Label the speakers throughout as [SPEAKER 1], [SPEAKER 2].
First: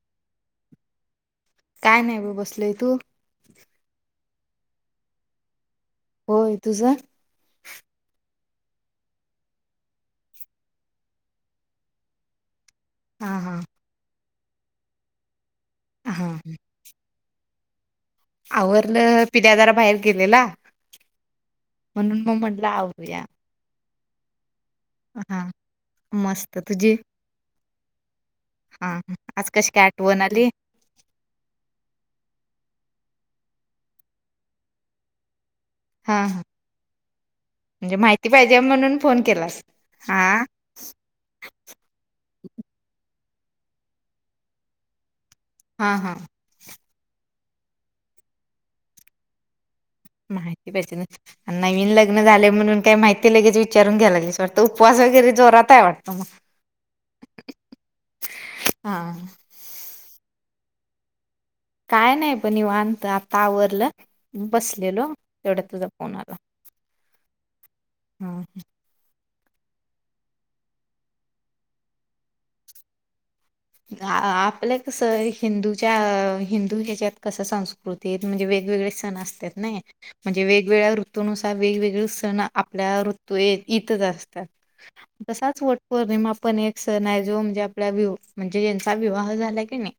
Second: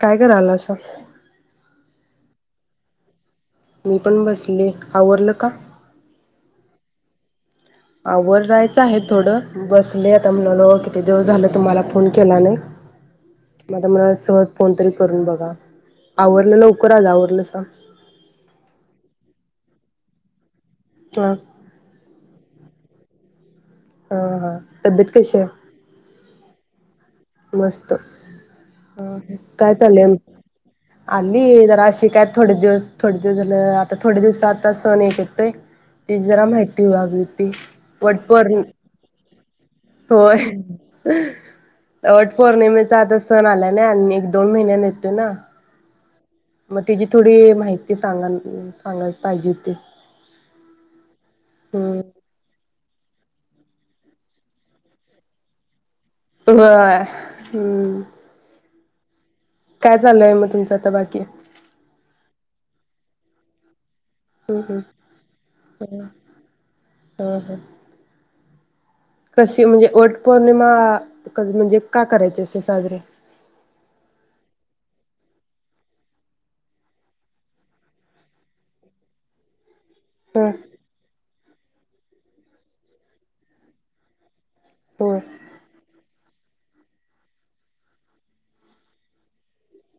[SPEAKER 1] काय करालासा
[SPEAKER 2] काय नाय ब बसलय तू
[SPEAKER 1] मी पण बसले आवरल का?
[SPEAKER 2] होय तुझ
[SPEAKER 1] रायच आहे थोड बसले आता म्हणलं किती दिवस झाले तुम्हाला फोन केला
[SPEAKER 2] हा हा
[SPEAKER 1] नाय [inaudible] फोनतरी करून बघा
[SPEAKER 2] हा
[SPEAKER 1] आवरल लवकर आज आव [inaudible]
[SPEAKER 2] आवरलं पिल्या जरा बाहेर गेलेला
[SPEAKER 1] हा
[SPEAKER 2] म्हणून मग म्हटल आव [inaudible]
[SPEAKER 1] रिकामा ऑडिओ [inaudible]
[SPEAKER 2] हा मस् त तुझी
[SPEAKER 1] मस्त
[SPEAKER 2] हा आज कशी
[SPEAKER 1] काय चालय
[SPEAKER 2] आठवण आली
[SPEAKER 1] आली जरा अशी काय थोडे दिवस थोडे दिवस झाल आता थोडे दिवस आता सण एक येतय ती
[SPEAKER 2] हा हा
[SPEAKER 1] जरा माहिती ओ अगदी ती.
[SPEAKER 2] म्हणजे माहिती पाहिजे
[SPEAKER 1] वटपौर्णि,
[SPEAKER 2] म्हणून फोन केलास हा
[SPEAKER 1] होय. वट पौर्णिमेचा आता सण आला नाय आणि एक दोन महिन्यानी येतो ना
[SPEAKER 2] हा हा
[SPEAKER 1] म त्याची थोडी माहिती सांग सांगाय पाहिजे होती.
[SPEAKER 2] माहिती पहिज न नवीन
[SPEAKER 1] हम्म.
[SPEAKER 2] लग्न झालय म्हणून काय माहिती लगेच विचारून घ्यायाला लागलीस वाटत उपवास वगैरे जोरात आहे वाट
[SPEAKER 1] होय हूं
[SPEAKER 2] हा
[SPEAKER 1] काय चाललय म तुमच आता बाकी
[SPEAKER 2] काय नाही पण निवांत आता आवरल बसलेलो तेवढ्यात
[SPEAKER 1] ह
[SPEAKER 2] तुझा फोन आला
[SPEAKER 1] ह
[SPEAKER 2] हा
[SPEAKER 1] कशी म्हणजे वट पौर्णिमा म्हणजे का करायची असते साजरी
[SPEAKER 2] आ आपल्या कस हिंदूच्या हिंदू ह्याच्यात कस संस्कृतीत म्हणजे वेगवेगळे सण असत्यात नाय म्हणजे
[SPEAKER 1] ह
[SPEAKER 2] वेगवेगळ्या ऋतू नुस वेगवेगळ सण आपल्या ऋतू येत ईतच असतात.
[SPEAKER 1] हो.
[SPEAKER 2] तसाच वट पौर्णिमा पण एक सण आहे जो म्हणजे आपल्या व्ह्यू जे ज्यांचा विवाह झाला की नाही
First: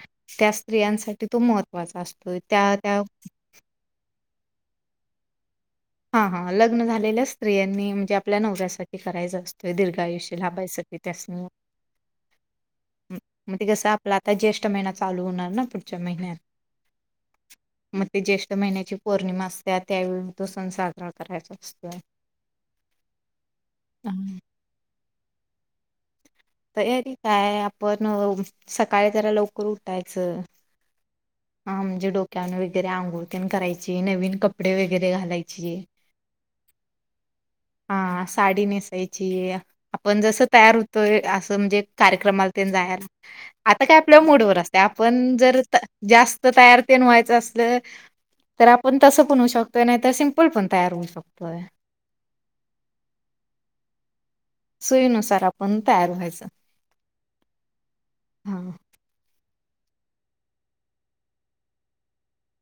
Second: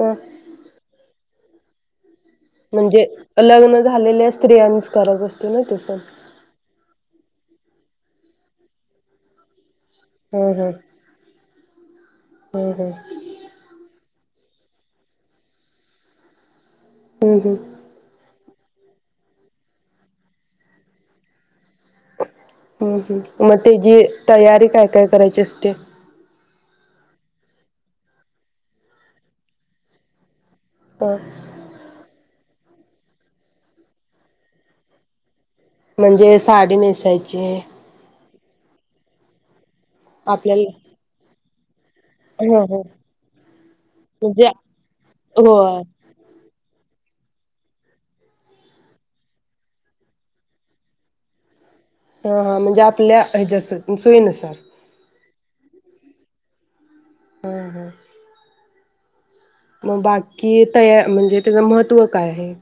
[SPEAKER 1] ह
[SPEAKER 2] त्या स्त्रियांसा ते तू मत
[SPEAKER 1] म्हणजे अलग्न झालेलेच स्त्रियांनीच करायचं असं
[SPEAKER 2] हा हा लग्न झालेलंस स्त्रियांनी म्हणजे आपल्या नवऱ्यासाठी करायचा अस ते दीर्घ आयुष्य
[SPEAKER 1] हम् हम
[SPEAKER 2] लाभायसाठी त्यास्नी
[SPEAKER 1] हम् हम
[SPEAKER 2] मग तिक साप ला ताई ज्येष्ठ महिना चालू होणार ना पुढच्या महिन्यात.
[SPEAKER 1] हम् हम.
[SPEAKER 2] म ते ज्येष् महिन्याची पौर्णिमा असत्या त्यावेळी तोस [unintelligible] साजरा करायचा अस
[SPEAKER 1] हम्म ह्म्म मग ती जी तयारी काय काय करायची असते.
[SPEAKER 2] तयारी काय आपण सकाळी जरा लवकर उठायचं
[SPEAKER 1] ह
[SPEAKER 2] हा म्हणजे डोक् त्या नवीतरी अंघोळकन करायची नवीन कपडे वगैरे घालाय
[SPEAKER 1] म्हणजे साडी नेसायचे
[SPEAKER 2] हा साडी नेसायची हे पण जसं
[SPEAKER 1] आपल्याला
[SPEAKER 2] तयार होतोय अस समजेत कार्यक्रमाला
[SPEAKER 1] ह
[SPEAKER 2] तेने
[SPEAKER 1] ह
[SPEAKER 2] जायाच आता काय आपल
[SPEAKER 1] म्हणजे
[SPEAKER 2] मुडवर असतय आपण जर त
[SPEAKER 1] होय.
[SPEAKER 2] जास्त तयार ते बनवायचं असलं तर आपण तस बनवू शकतोय नाही तर सिपं कोण पण तयार होऊ शकतोय.
[SPEAKER 1] हा हा म्हणजे आपल्या ह्याच्यास सोयीन
[SPEAKER 2] सोयीनुसार आपण तयार व्हायचं
[SPEAKER 1] हम्म ह्म्म
[SPEAKER 2] हा
[SPEAKER 1] मग बाकी तया म्हणजे त्याच महत्त्व काय आहे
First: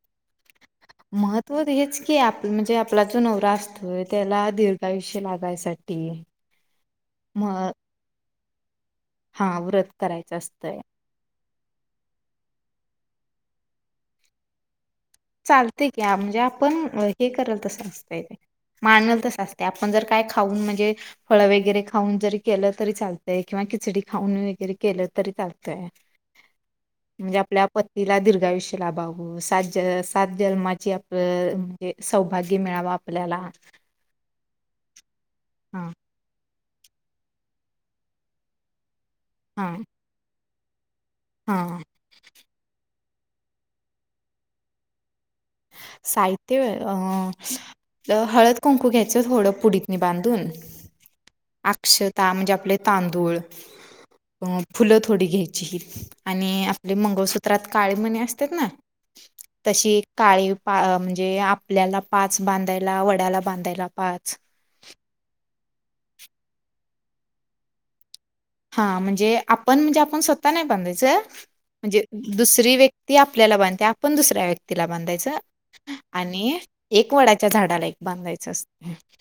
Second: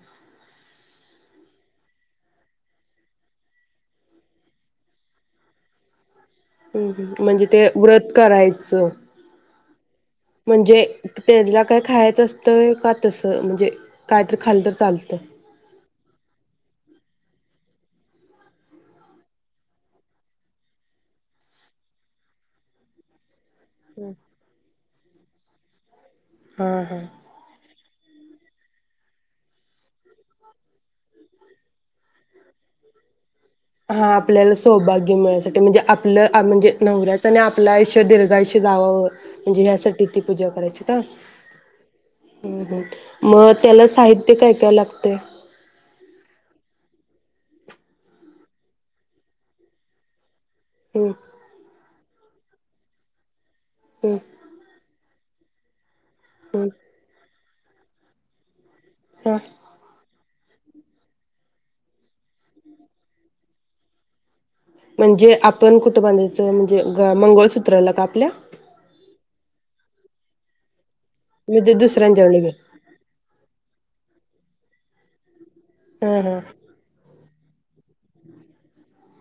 [SPEAKER 2] महत्त्व हेच की आपण म्हणजे आपला जो नवरा असतोय त्याला दीर्घायुष लागायसाठी
[SPEAKER 1] ह्म्म ह्म्म म्हणजे
[SPEAKER 2] म
[SPEAKER 1] ते व्रत कराय स
[SPEAKER 2] हा व्रत करायचं असतंय
[SPEAKER 1] म्हणजे तेला काय खायच असतंय का तसं म्हणजे कायतरी खाल तर चालतंय.
[SPEAKER 2] चालतय. की म्हणजे आपण हे करेल तसं असतंय माणल तसं असतं आपण जर काय खाऊन म्हणजे फळ वगैरे खाऊन जरी केलं तरी चालत. ते किंवा खिचडी खाऊन वगैरे केलं तरी चालतंय.
[SPEAKER 1] हा हा.
[SPEAKER 2] म्हणजे आपल्या प पतीला दीर्घायुष्य लाभाव सात जस सात जन्मांची आपलं म्हणजे सौभाग्य मिळावं आपल्याला
[SPEAKER 1] हा आपल्याला सौभाग्य मिळत. ते म्हणजे
[SPEAKER 2] हा
[SPEAKER 1] आपलं म्हणजे नवऱ्याच आणि आपलं आयुष्य दीर्घायुष्य जावाव. म्हणजे
[SPEAKER 2] हा
[SPEAKER 1] ह्यासाठी ती पूजा करायची. तर
[SPEAKER 2] हा
[SPEAKER 1] हू हू मग त्याला साहित्य काय काय लागतया.
[SPEAKER 2] साहित्य होय आपल हळद कुंकू घ्यायच थोडं पुडीतनी बांधून.
[SPEAKER 1] हम्म
[SPEAKER 2] अक्षत अक्षता म्हणजे आपले तांदूळ.
[SPEAKER 1] हम्म
[SPEAKER 2] अ फुलं थोडी घ्यायची. झिर आणि
[SPEAKER 1] हम्म
[SPEAKER 2] आपले मंगळसूत्र त्रात काळे मणी असत्यात ना
[SPEAKER 1] हा.
[SPEAKER 2] तशी काळी पा म्हणजे आपल्याला पाच बांधायला वड्याला बांधायला पाच.
[SPEAKER 1] म्हणजे आपण आपण कुठं बांधायचं म्हणजे गकळा मंगळसूत्रला का आपल्या?
[SPEAKER 2] हा म्हणजे आपण म्हणजे आपण स्वतः नाही बांधायच. च म्हणजे
[SPEAKER 1] दुसऱ्यांच्याकडे घे
[SPEAKER 2] दुसरी व्यक्ती आपल्याला बांधते आपण दुसऱ्या व्यक्तीला तिला बांधायचं.
[SPEAKER 1] हा हा
[SPEAKER 2] आणि एक वडा च्या झाडाला एक बांधायचं असतं.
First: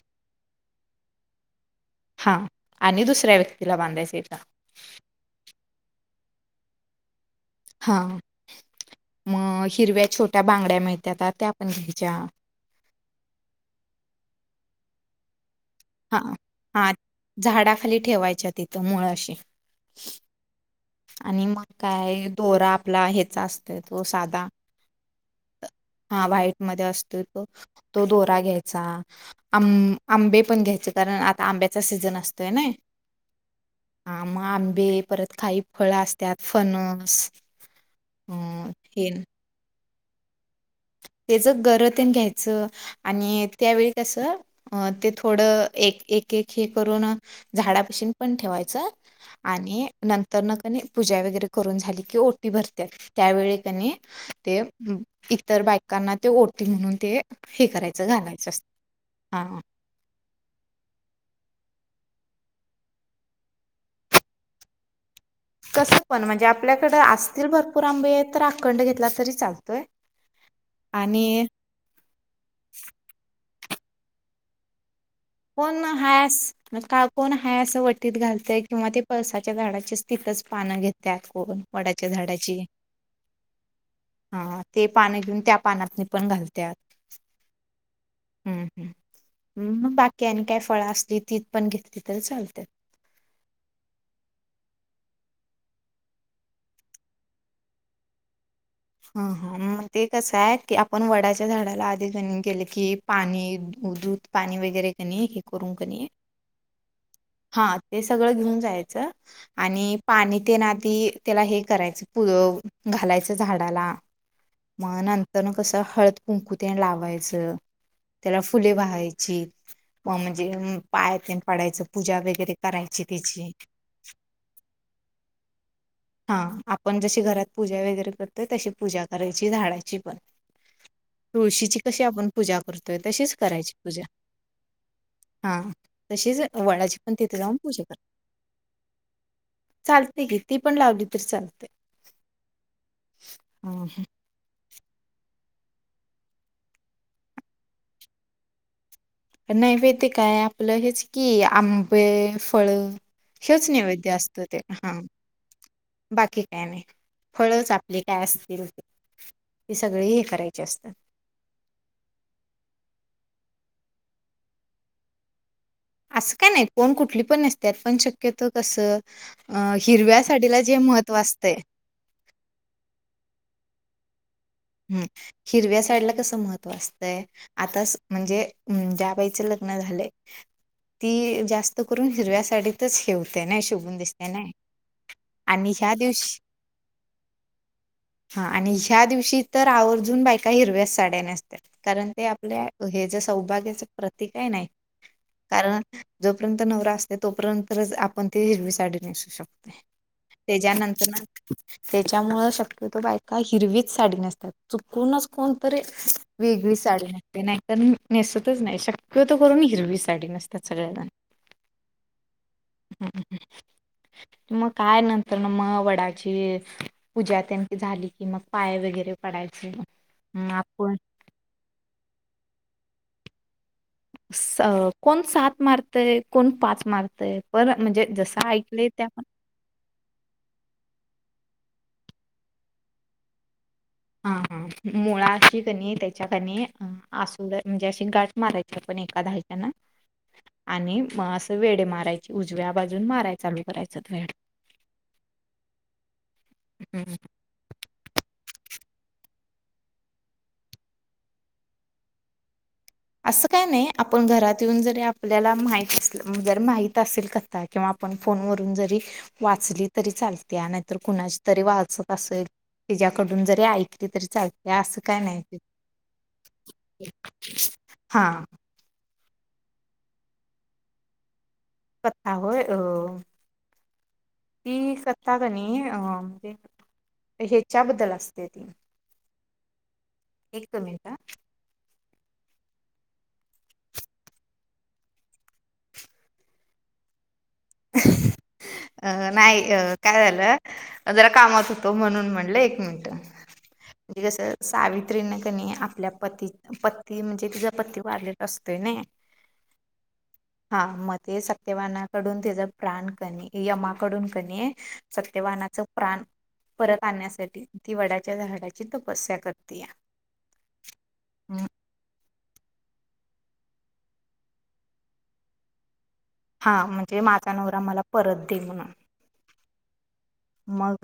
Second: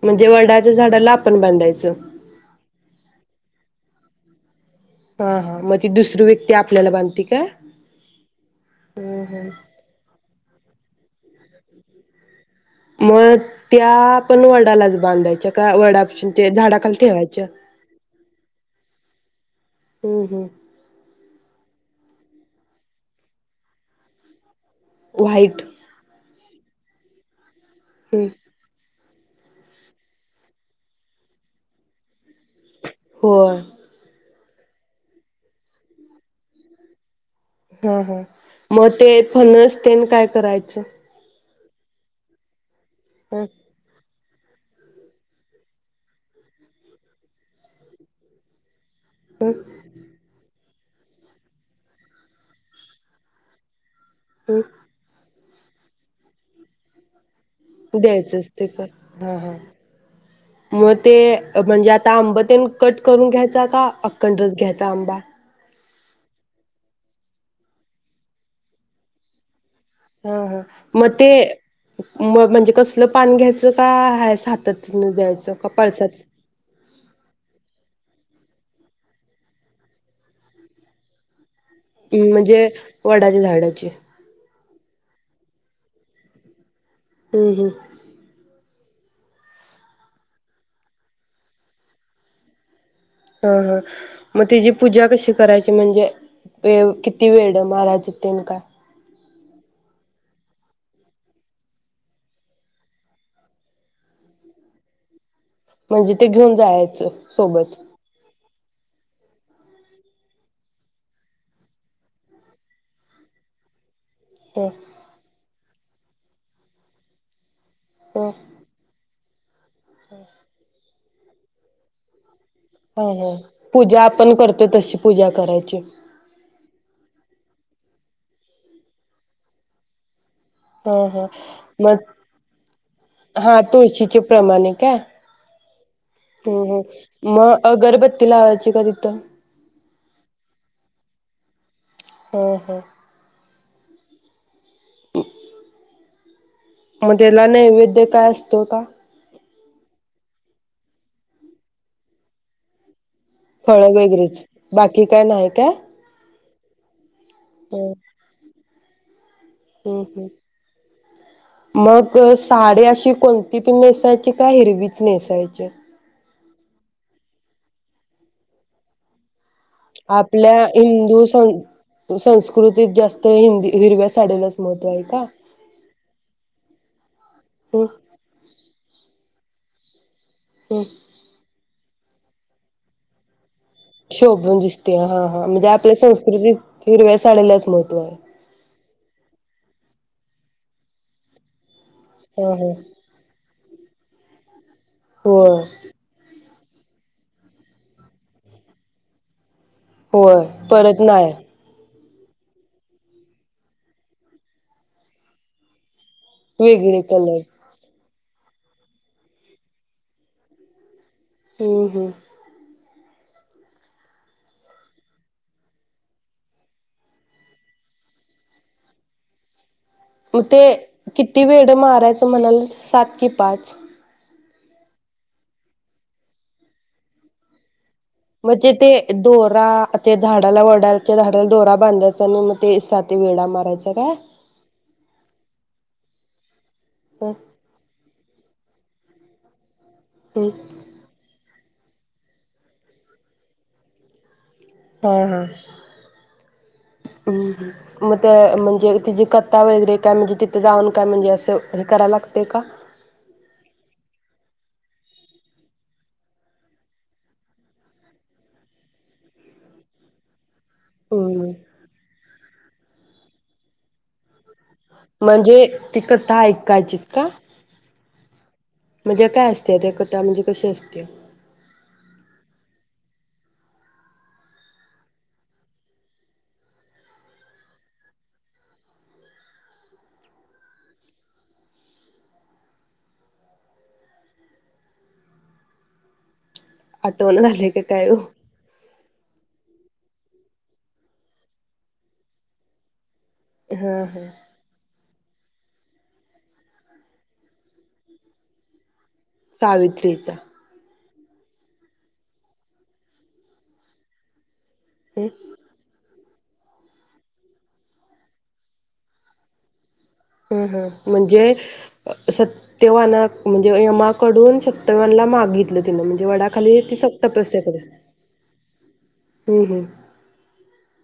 [SPEAKER 1] म्हणजे वडाच्या झाडाला आपण बांधायचं.
[SPEAKER 2] हा आणि दुसऱ्या व्यक्तीला बांधायच एका
[SPEAKER 1] हा हा मग ती दुसरी व्यक्ती आपल्याला बांधते. काय
[SPEAKER 2] हा मग हिरव्या छोट्या बांगड्या मिळ येतात त्या आपण घ्यायच्या
[SPEAKER 1] मग त्या पण वडालाच बांधायच्या का वडा ते
[SPEAKER 2] हा-हा
[SPEAKER 1] झाडाखाली ठेवायच्या
[SPEAKER 2] झाडाखाली ठेवायच्या तिथं मूळाशी
[SPEAKER 1] हम्म हम्म
[SPEAKER 2] आणि मग काय दोरा आपला ह्याचा असत तो सादा
[SPEAKER 1] वाइट
[SPEAKER 2] हा व्हाईटमध्ये असतोय तो तो
[SPEAKER 1] हम्म
[SPEAKER 2] दोरा घ्यायचा आं आंबे पण घ्यायचे कारण आता आंब्याचा सीझन असतो. ते नय
[SPEAKER 1] होय
[SPEAKER 2] म आंबे परत खाईप फळ असत्यात फणस
[SPEAKER 1] हा हा
[SPEAKER 2] अ
[SPEAKER 1] मग
[SPEAKER 2] हे
[SPEAKER 1] ते फणस तेन काय करायचं?
[SPEAKER 2] त्याच गर तेन घ्यायचं
[SPEAKER 1] ह
[SPEAKER 2] आणि त्यावेळी कस ते थोडं एक एक एक हे करून झाडापशीन पण ठेवायचं आणि नंतर न कने पूजा वगैरे करून झाली कि ओटी भरते त्यावेळी कने ते
[SPEAKER 1] ह
[SPEAKER 2] [unintelligible] तर बायकांना ते ओढतील म्हणून ते हे करायचं
[SPEAKER 1] द्यायचंच
[SPEAKER 2] घालायचं असतं.
[SPEAKER 1] तेच हा हा म ते म्हणजे आता आंब ते कट करून घ्यायचा का अक्कंड रस घ्यायचा आंबा
[SPEAKER 2] कसं पण म्हणजे आपल्याकडं असतील भरपूर आंबे आहेत तर अखंड घेतला तरी चालतोय
[SPEAKER 1] हा हा मग ते
[SPEAKER 2] आणि
[SPEAKER 1] म म्हणजे कसलं पान घ्याय जं काय हाय सातत द्यायचं
[SPEAKER 2] कोण
[SPEAKER 1] कपालचाच
[SPEAKER 2] हाय असं का कोण हा असं वटीत घालतय किंवा ते पळसाच्या झाडाची स् तितच पानं घेत कोण वडाच्या
[SPEAKER 1] इ
[SPEAKER 2] झाडाची
[SPEAKER 1] म्हणजे वडाच्या झाडाची
[SPEAKER 2] हा ते पाणं घेऊन त्या पानातनि पण घालत्यात.
[SPEAKER 1] हूं हूं
[SPEAKER 2] हम् हम हम् बाकी काय नी काय फळं असली ती पण घेतली तरी चालत्यात
[SPEAKER 1] ह हा मग तिजी पूजा कशी करायची म्हणजे वे किती वेळ आहे महाराज येतीन का?
[SPEAKER 2] ह हा मग ते कसं आहे की आपण वडाच्या झाडाला आधी घणी केलं की पाणी दूध पाणी वगैरे कणी की
[SPEAKER 1] म्हणजे ते घेऊन जायाचं
[SPEAKER 2] हां ते सग घेऊन जायचं आणि पाणी तेन आती त्याला हे करायचं पुळ घालायचं झाडाला
[SPEAKER 1] ह
[SPEAKER 2] मानंतन कसं हळद कुंकु तेन लावायचं.
[SPEAKER 1] ह
[SPEAKER 2] त्याला फुले वाहाय चि म मजी पाया तेन पडायचं पूजा वैगेरे
[SPEAKER 1] हां हां पूजा आपण करतो तशी पूजा करायची.
[SPEAKER 2] हां आपण जशी घरात पूजा वगैरे करतोय तशी पूजा करायची झाडाची पण.
[SPEAKER 1] हां हां
[SPEAKER 2] तुळशीची
[SPEAKER 1] मग
[SPEAKER 2] कशी आपण पूजा करतोय तशीच
[SPEAKER 1] हां
[SPEAKER 2] करायची पूजा
[SPEAKER 1] तुळशीचे प्रमाणे काय
[SPEAKER 2] हा तशीच
[SPEAKER 1] हम्म
[SPEAKER 2] वडाची पण
[SPEAKER 1] हम्म
[SPEAKER 2] तिथे
[SPEAKER 1] म
[SPEAKER 2] जाऊन पूजा कर
[SPEAKER 1] अगरबत्ती लावायची का तिथं.
[SPEAKER 2] इ तर चालतंय.
[SPEAKER 1] हो हो
[SPEAKER 2] हं हं
[SPEAKER 1] [inaudible] म द्यायला नैवेद्य काय असतो का?
[SPEAKER 2] नैवेद्य काय आपलं हेच की आंबे फळं
[SPEAKER 1] फळं वगैरेच बाकी काय नाही काय?
[SPEAKER 2] बाकी काय नई. फळंच आपले काय असतील [inaudible]
[SPEAKER 1] हम्
[SPEAKER 2] हे
[SPEAKER 1] हम्
[SPEAKER 2] करायचे असतात
[SPEAKER 1] मग साडी अशी कोण ती पण नेसायची का हिरवीच नेसायची?
[SPEAKER 2] असं का नाही कोण कुठली पण नेसत्यात पण शक्यतो कसं अ हिरव्या
[SPEAKER 1] आपल्या
[SPEAKER 2] साडीला जे महत्त्व
[SPEAKER 1] हिंदू
[SPEAKER 2] असतंय
[SPEAKER 1] सं संस्कृतीत जास्त हिंदी हिरव्या साडीला
[SPEAKER 2] हम् हिरव्या साडीला कसं महत्त्व असतंय आता
[SPEAKER 1] हम्म
[SPEAKER 2] स म्हणजे ज्या बाई चे लग्न झालंय.
[SPEAKER 1] हम्म
[SPEAKER 2] ती जास् ते करून हिरव्या साडीतच हे होतंय नाय
[SPEAKER 1] शोभून दिसतंय हां हां म्हणजे
[SPEAKER 2] ह्या
[SPEAKER 1] आपल्या
[SPEAKER 2] दिवशी
[SPEAKER 1] संस्कृतीत हिरव्या साडीलाच महत्व आहे.
[SPEAKER 2] हा आणि ह्या दिवशी तर आवर्जून बायका हिरव्याच साड्या नेसतात. कारण ते
[SPEAKER 1] ह
[SPEAKER 2] आपल्या
[SPEAKER 1] ह
[SPEAKER 2] हे जे सौभाग्याचं प्रती काय नाय
[SPEAKER 1] होय
[SPEAKER 2] कारण जो नंतर न नवरा असते तोपर्यंतच आपण ती हिरवी साडी नेसू शकतो.
[SPEAKER 1] होय परत नाही.
[SPEAKER 2] त्याच्यामुळं शक्यतो बायका हिरवीच साडी नेसतात. चुकूनच कोणतरी वेगळी
[SPEAKER 1] वेगळे
[SPEAKER 2] साडी नेसते
[SPEAKER 1] कलर
[SPEAKER 2] नाहीतर नेसतच नाही शक्यतो करून हिरवी साडी नेसतात सगळ्याला
[SPEAKER 1] हू हू
[SPEAKER 2] मग काय नंतर ना मग वडाची पूजा त्यांन झाली कि मग पाय वगैरे पडायचं
[SPEAKER 1] मग ते किती वेड मारायचं म्हणालीसा सात की पाच
[SPEAKER 2] कोण सात मारतय, कोण पाच मारतय पर म्हणजे जसं
[SPEAKER 1] म्हजे
[SPEAKER 2] ऐकलंय
[SPEAKER 1] ते
[SPEAKER 2] त्या पण
[SPEAKER 1] दोरा ते झाडाला वडाच्या झाडाला दोरा बांधायचा मग ते सात वेडा मारायचा. तरा [inaudible]
[SPEAKER 2] मुळाशी कणी त्यांच्याकणी हम्म असूदे म्हणजे अशी गाठ मारायचं पण एका दहाच्यानां
[SPEAKER 1] हम्म
[SPEAKER 2] आणि म अस वेडे मारायच उजव्या बाजून माराय चालू करायचा वेड
[SPEAKER 1] हा हा मग ते म्हणजे तिजी कथा वगैरे काय म्हणजे तिथे जाऊन काय म्हणजे असं हे कराय लागतय का?
[SPEAKER 2] असं काय नाही आपण घरात येऊन जरी आपल्याला माहित नसलं जर माहित असेल कथा किंवा आपण फोनवरून जरी वाचली तरी चालत. त्या नाहीतर कुणाची
[SPEAKER 1] हम्म
[SPEAKER 2] तरी वाचत असेल. तिच्याकडून जरी ऐकली तरी चालती.
[SPEAKER 1] म्हणजे ति कथा ऐकायची का?
[SPEAKER 2] हा [unintelligible]
[SPEAKER 1] म्हणजे काय असतय ते कथा म्हणजे कशी असतीया
[SPEAKER 2] कथा होय अं ती कथा कनी अं ह्याच्याबद्दल असते, ती एक मिनिट हं [inaudible]
[SPEAKER 1] डोल झाले की काय ओ?
[SPEAKER 2] अ नाही काय झालं जरा कामात होतो म्हणून म्हणलं एक मिनिट.
[SPEAKER 1] हा
[SPEAKER 2] ते
[SPEAKER 1] हा
[SPEAKER 2] कसं सावित्री न त्यांनी आपल्या पती पती म्हणजे तीचा पती वारलेला असतोय नाय
[SPEAKER 1] सावित्रीचा
[SPEAKER 2] म ते सत्यवानाकडून त्याचा प्राण कनी यमाकडून कनी
[SPEAKER 1] हम्म
[SPEAKER 2] सत्यवानाच प्राण परत आणण्यासाठी ती वडाच्या झाडाची तपस्या करतेया
[SPEAKER 1] हूं हूं म्हणजे सत सत्यवाना म्हणजे यमाकडून सत्यवानला मागितलं तिनं म्हण
[SPEAKER 2] हा म्हणजे माझा नवरा मला परत दे म्हणून
[SPEAKER 1] हूं हूं
[SPEAKER 2] मग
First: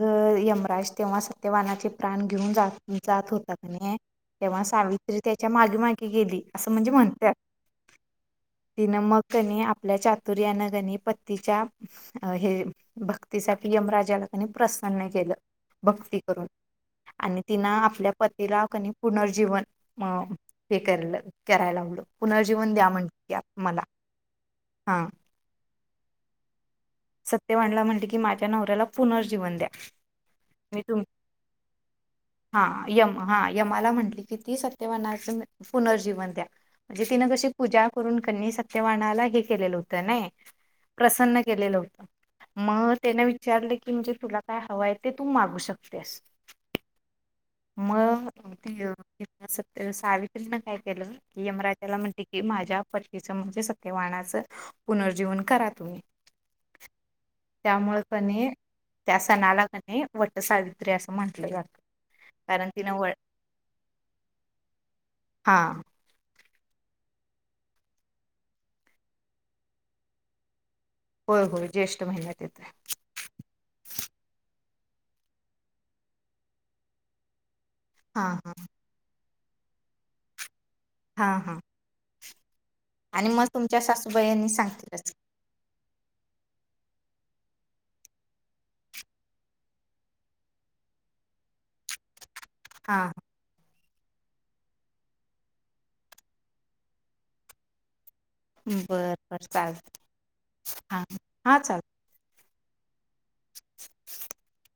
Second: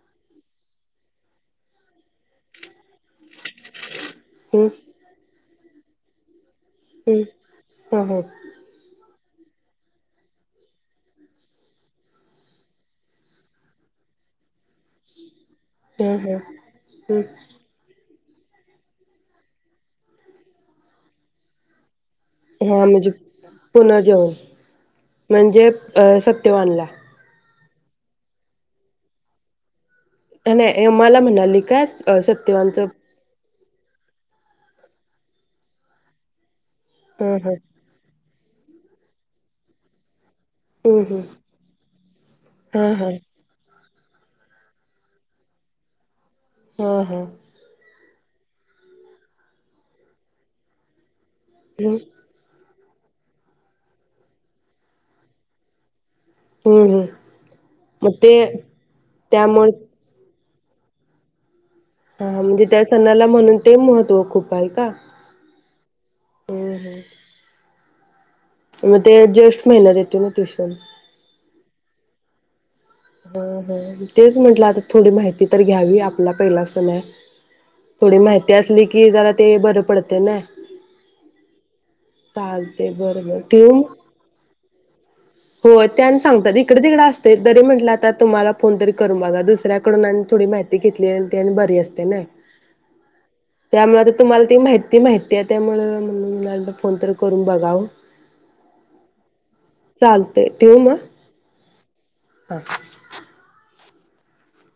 [SPEAKER 2] यमराज तेव्हा सत्यवानाचे प्राण घेऊन जात जात होता कणी तेव्हा सावित्री त्या च्या मागे मागे गेली. असं म्हणजे
[SPEAKER 1] हम्म
[SPEAKER 2] म्हणत्यात
[SPEAKER 1] हम्म हा हा
[SPEAKER 2] तिनं मग कणी आपल्या चातुर्यानं कणी पतीच्या हे भक्तीसाठी यमराजाला आणि प्रस् न्न केलं
[SPEAKER 1] हा
[SPEAKER 2] भक्ती
[SPEAKER 1] हा
[SPEAKER 2] करून
[SPEAKER 1] हम्म
[SPEAKER 2] आणि तिन आपल्या पतीला कणी पुनर्जीवन म हे करय कराय लावल.
[SPEAKER 1] हा म्हणजे पुन्हा जन्म
[SPEAKER 2] हा
[SPEAKER 1] म्हणजे अ अ सत्यवानला
[SPEAKER 2] सत्यवानला म्हणली की माझ्या नवऱ्याला पुनर्जीवन द्या मी
[SPEAKER 1] नाय
[SPEAKER 2] तुम
[SPEAKER 1] यमाला म्हणाली काय सत्यवांचं
[SPEAKER 2] किती सत्यवानाचं पुनर्जीवन द्या म्हणजे तिनं
[SPEAKER 1] हा
[SPEAKER 2] कशी
[SPEAKER 1] हा
[SPEAKER 2] पूजा करून कणी सत्यवानाला हे केलेलं होत नाय
[SPEAKER 1] हम्म हम्म
[SPEAKER 2] प्रसन्न केलेलं
[SPEAKER 1] हा
[SPEAKER 2] म
[SPEAKER 1] हा
[SPEAKER 2] त्याने विचारले की म्हणजे तुला काय हवा आहे ते तू मागू शकतेस.
[SPEAKER 1] हा हा
[SPEAKER 2] त ती सत सावित्रीन काय केलं यमराज्याला
[SPEAKER 1] हम्म
[SPEAKER 2] म्हणते की माझ्या पतीच म्हणजे सत्यवाणाच पुनर्जीवन करा तुम्ही
[SPEAKER 1] हम्म हम्म
[SPEAKER 2] त्यामुळे
[SPEAKER 1] मग ते
[SPEAKER 2] कनी त्या सणाला
[SPEAKER 1] त्यामुळे
[SPEAKER 2] कणी वट सावित्री असं म्हटलं जातं
[SPEAKER 1] हा म्हणजे
[SPEAKER 2] कारण
[SPEAKER 1] त्या
[SPEAKER 2] तिनं व
[SPEAKER 1] सणाला म्हणून ते महत्त्व खूप हाय का?
[SPEAKER 2] हा
[SPEAKER 1] हूं हूं मग ते जेष्ठ महीन्यात येतो ना तो सण
[SPEAKER 2] होय होय ज्येष्ठ महिन्यात येतय
[SPEAKER 1] हा हा तेच म्हटलं आता थोडी माहिती तर घ्यावी आपला पहिला पहिला सण आहे थोडी
[SPEAKER 2] हा
[SPEAKER 1] माहिती
[SPEAKER 2] हा
[SPEAKER 1] असली की जरा ते बरं पडतय ना.
[SPEAKER 2] हा हा
[SPEAKER 1] [inaudible]
[SPEAKER 2] आणि
[SPEAKER 1] बर
[SPEAKER 2] मग तुमच्या सासूबाईंनी सांगतीलच.
[SPEAKER 1] होय त्या आणि सांगतात इकडे तिकडं असते तरी म्हटलं आता तुम्हाला फोन तरी करून बघा दुसऱ्याकडून आणि थोडी माहिती घेतली आणि तेनं बरी असते ना
[SPEAKER 2] हा
[SPEAKER 1] त्यामुळे आता तुम्हाला ती माहिती माहिती आहे त्यामुळे म्हणलं फोन तर करून बघावं.
[SPEAKER 2] बर बर चाल
[SPEAKER 1] चालतय ठेवू म [inaudible]
[SPEAKER 2] [inaudible]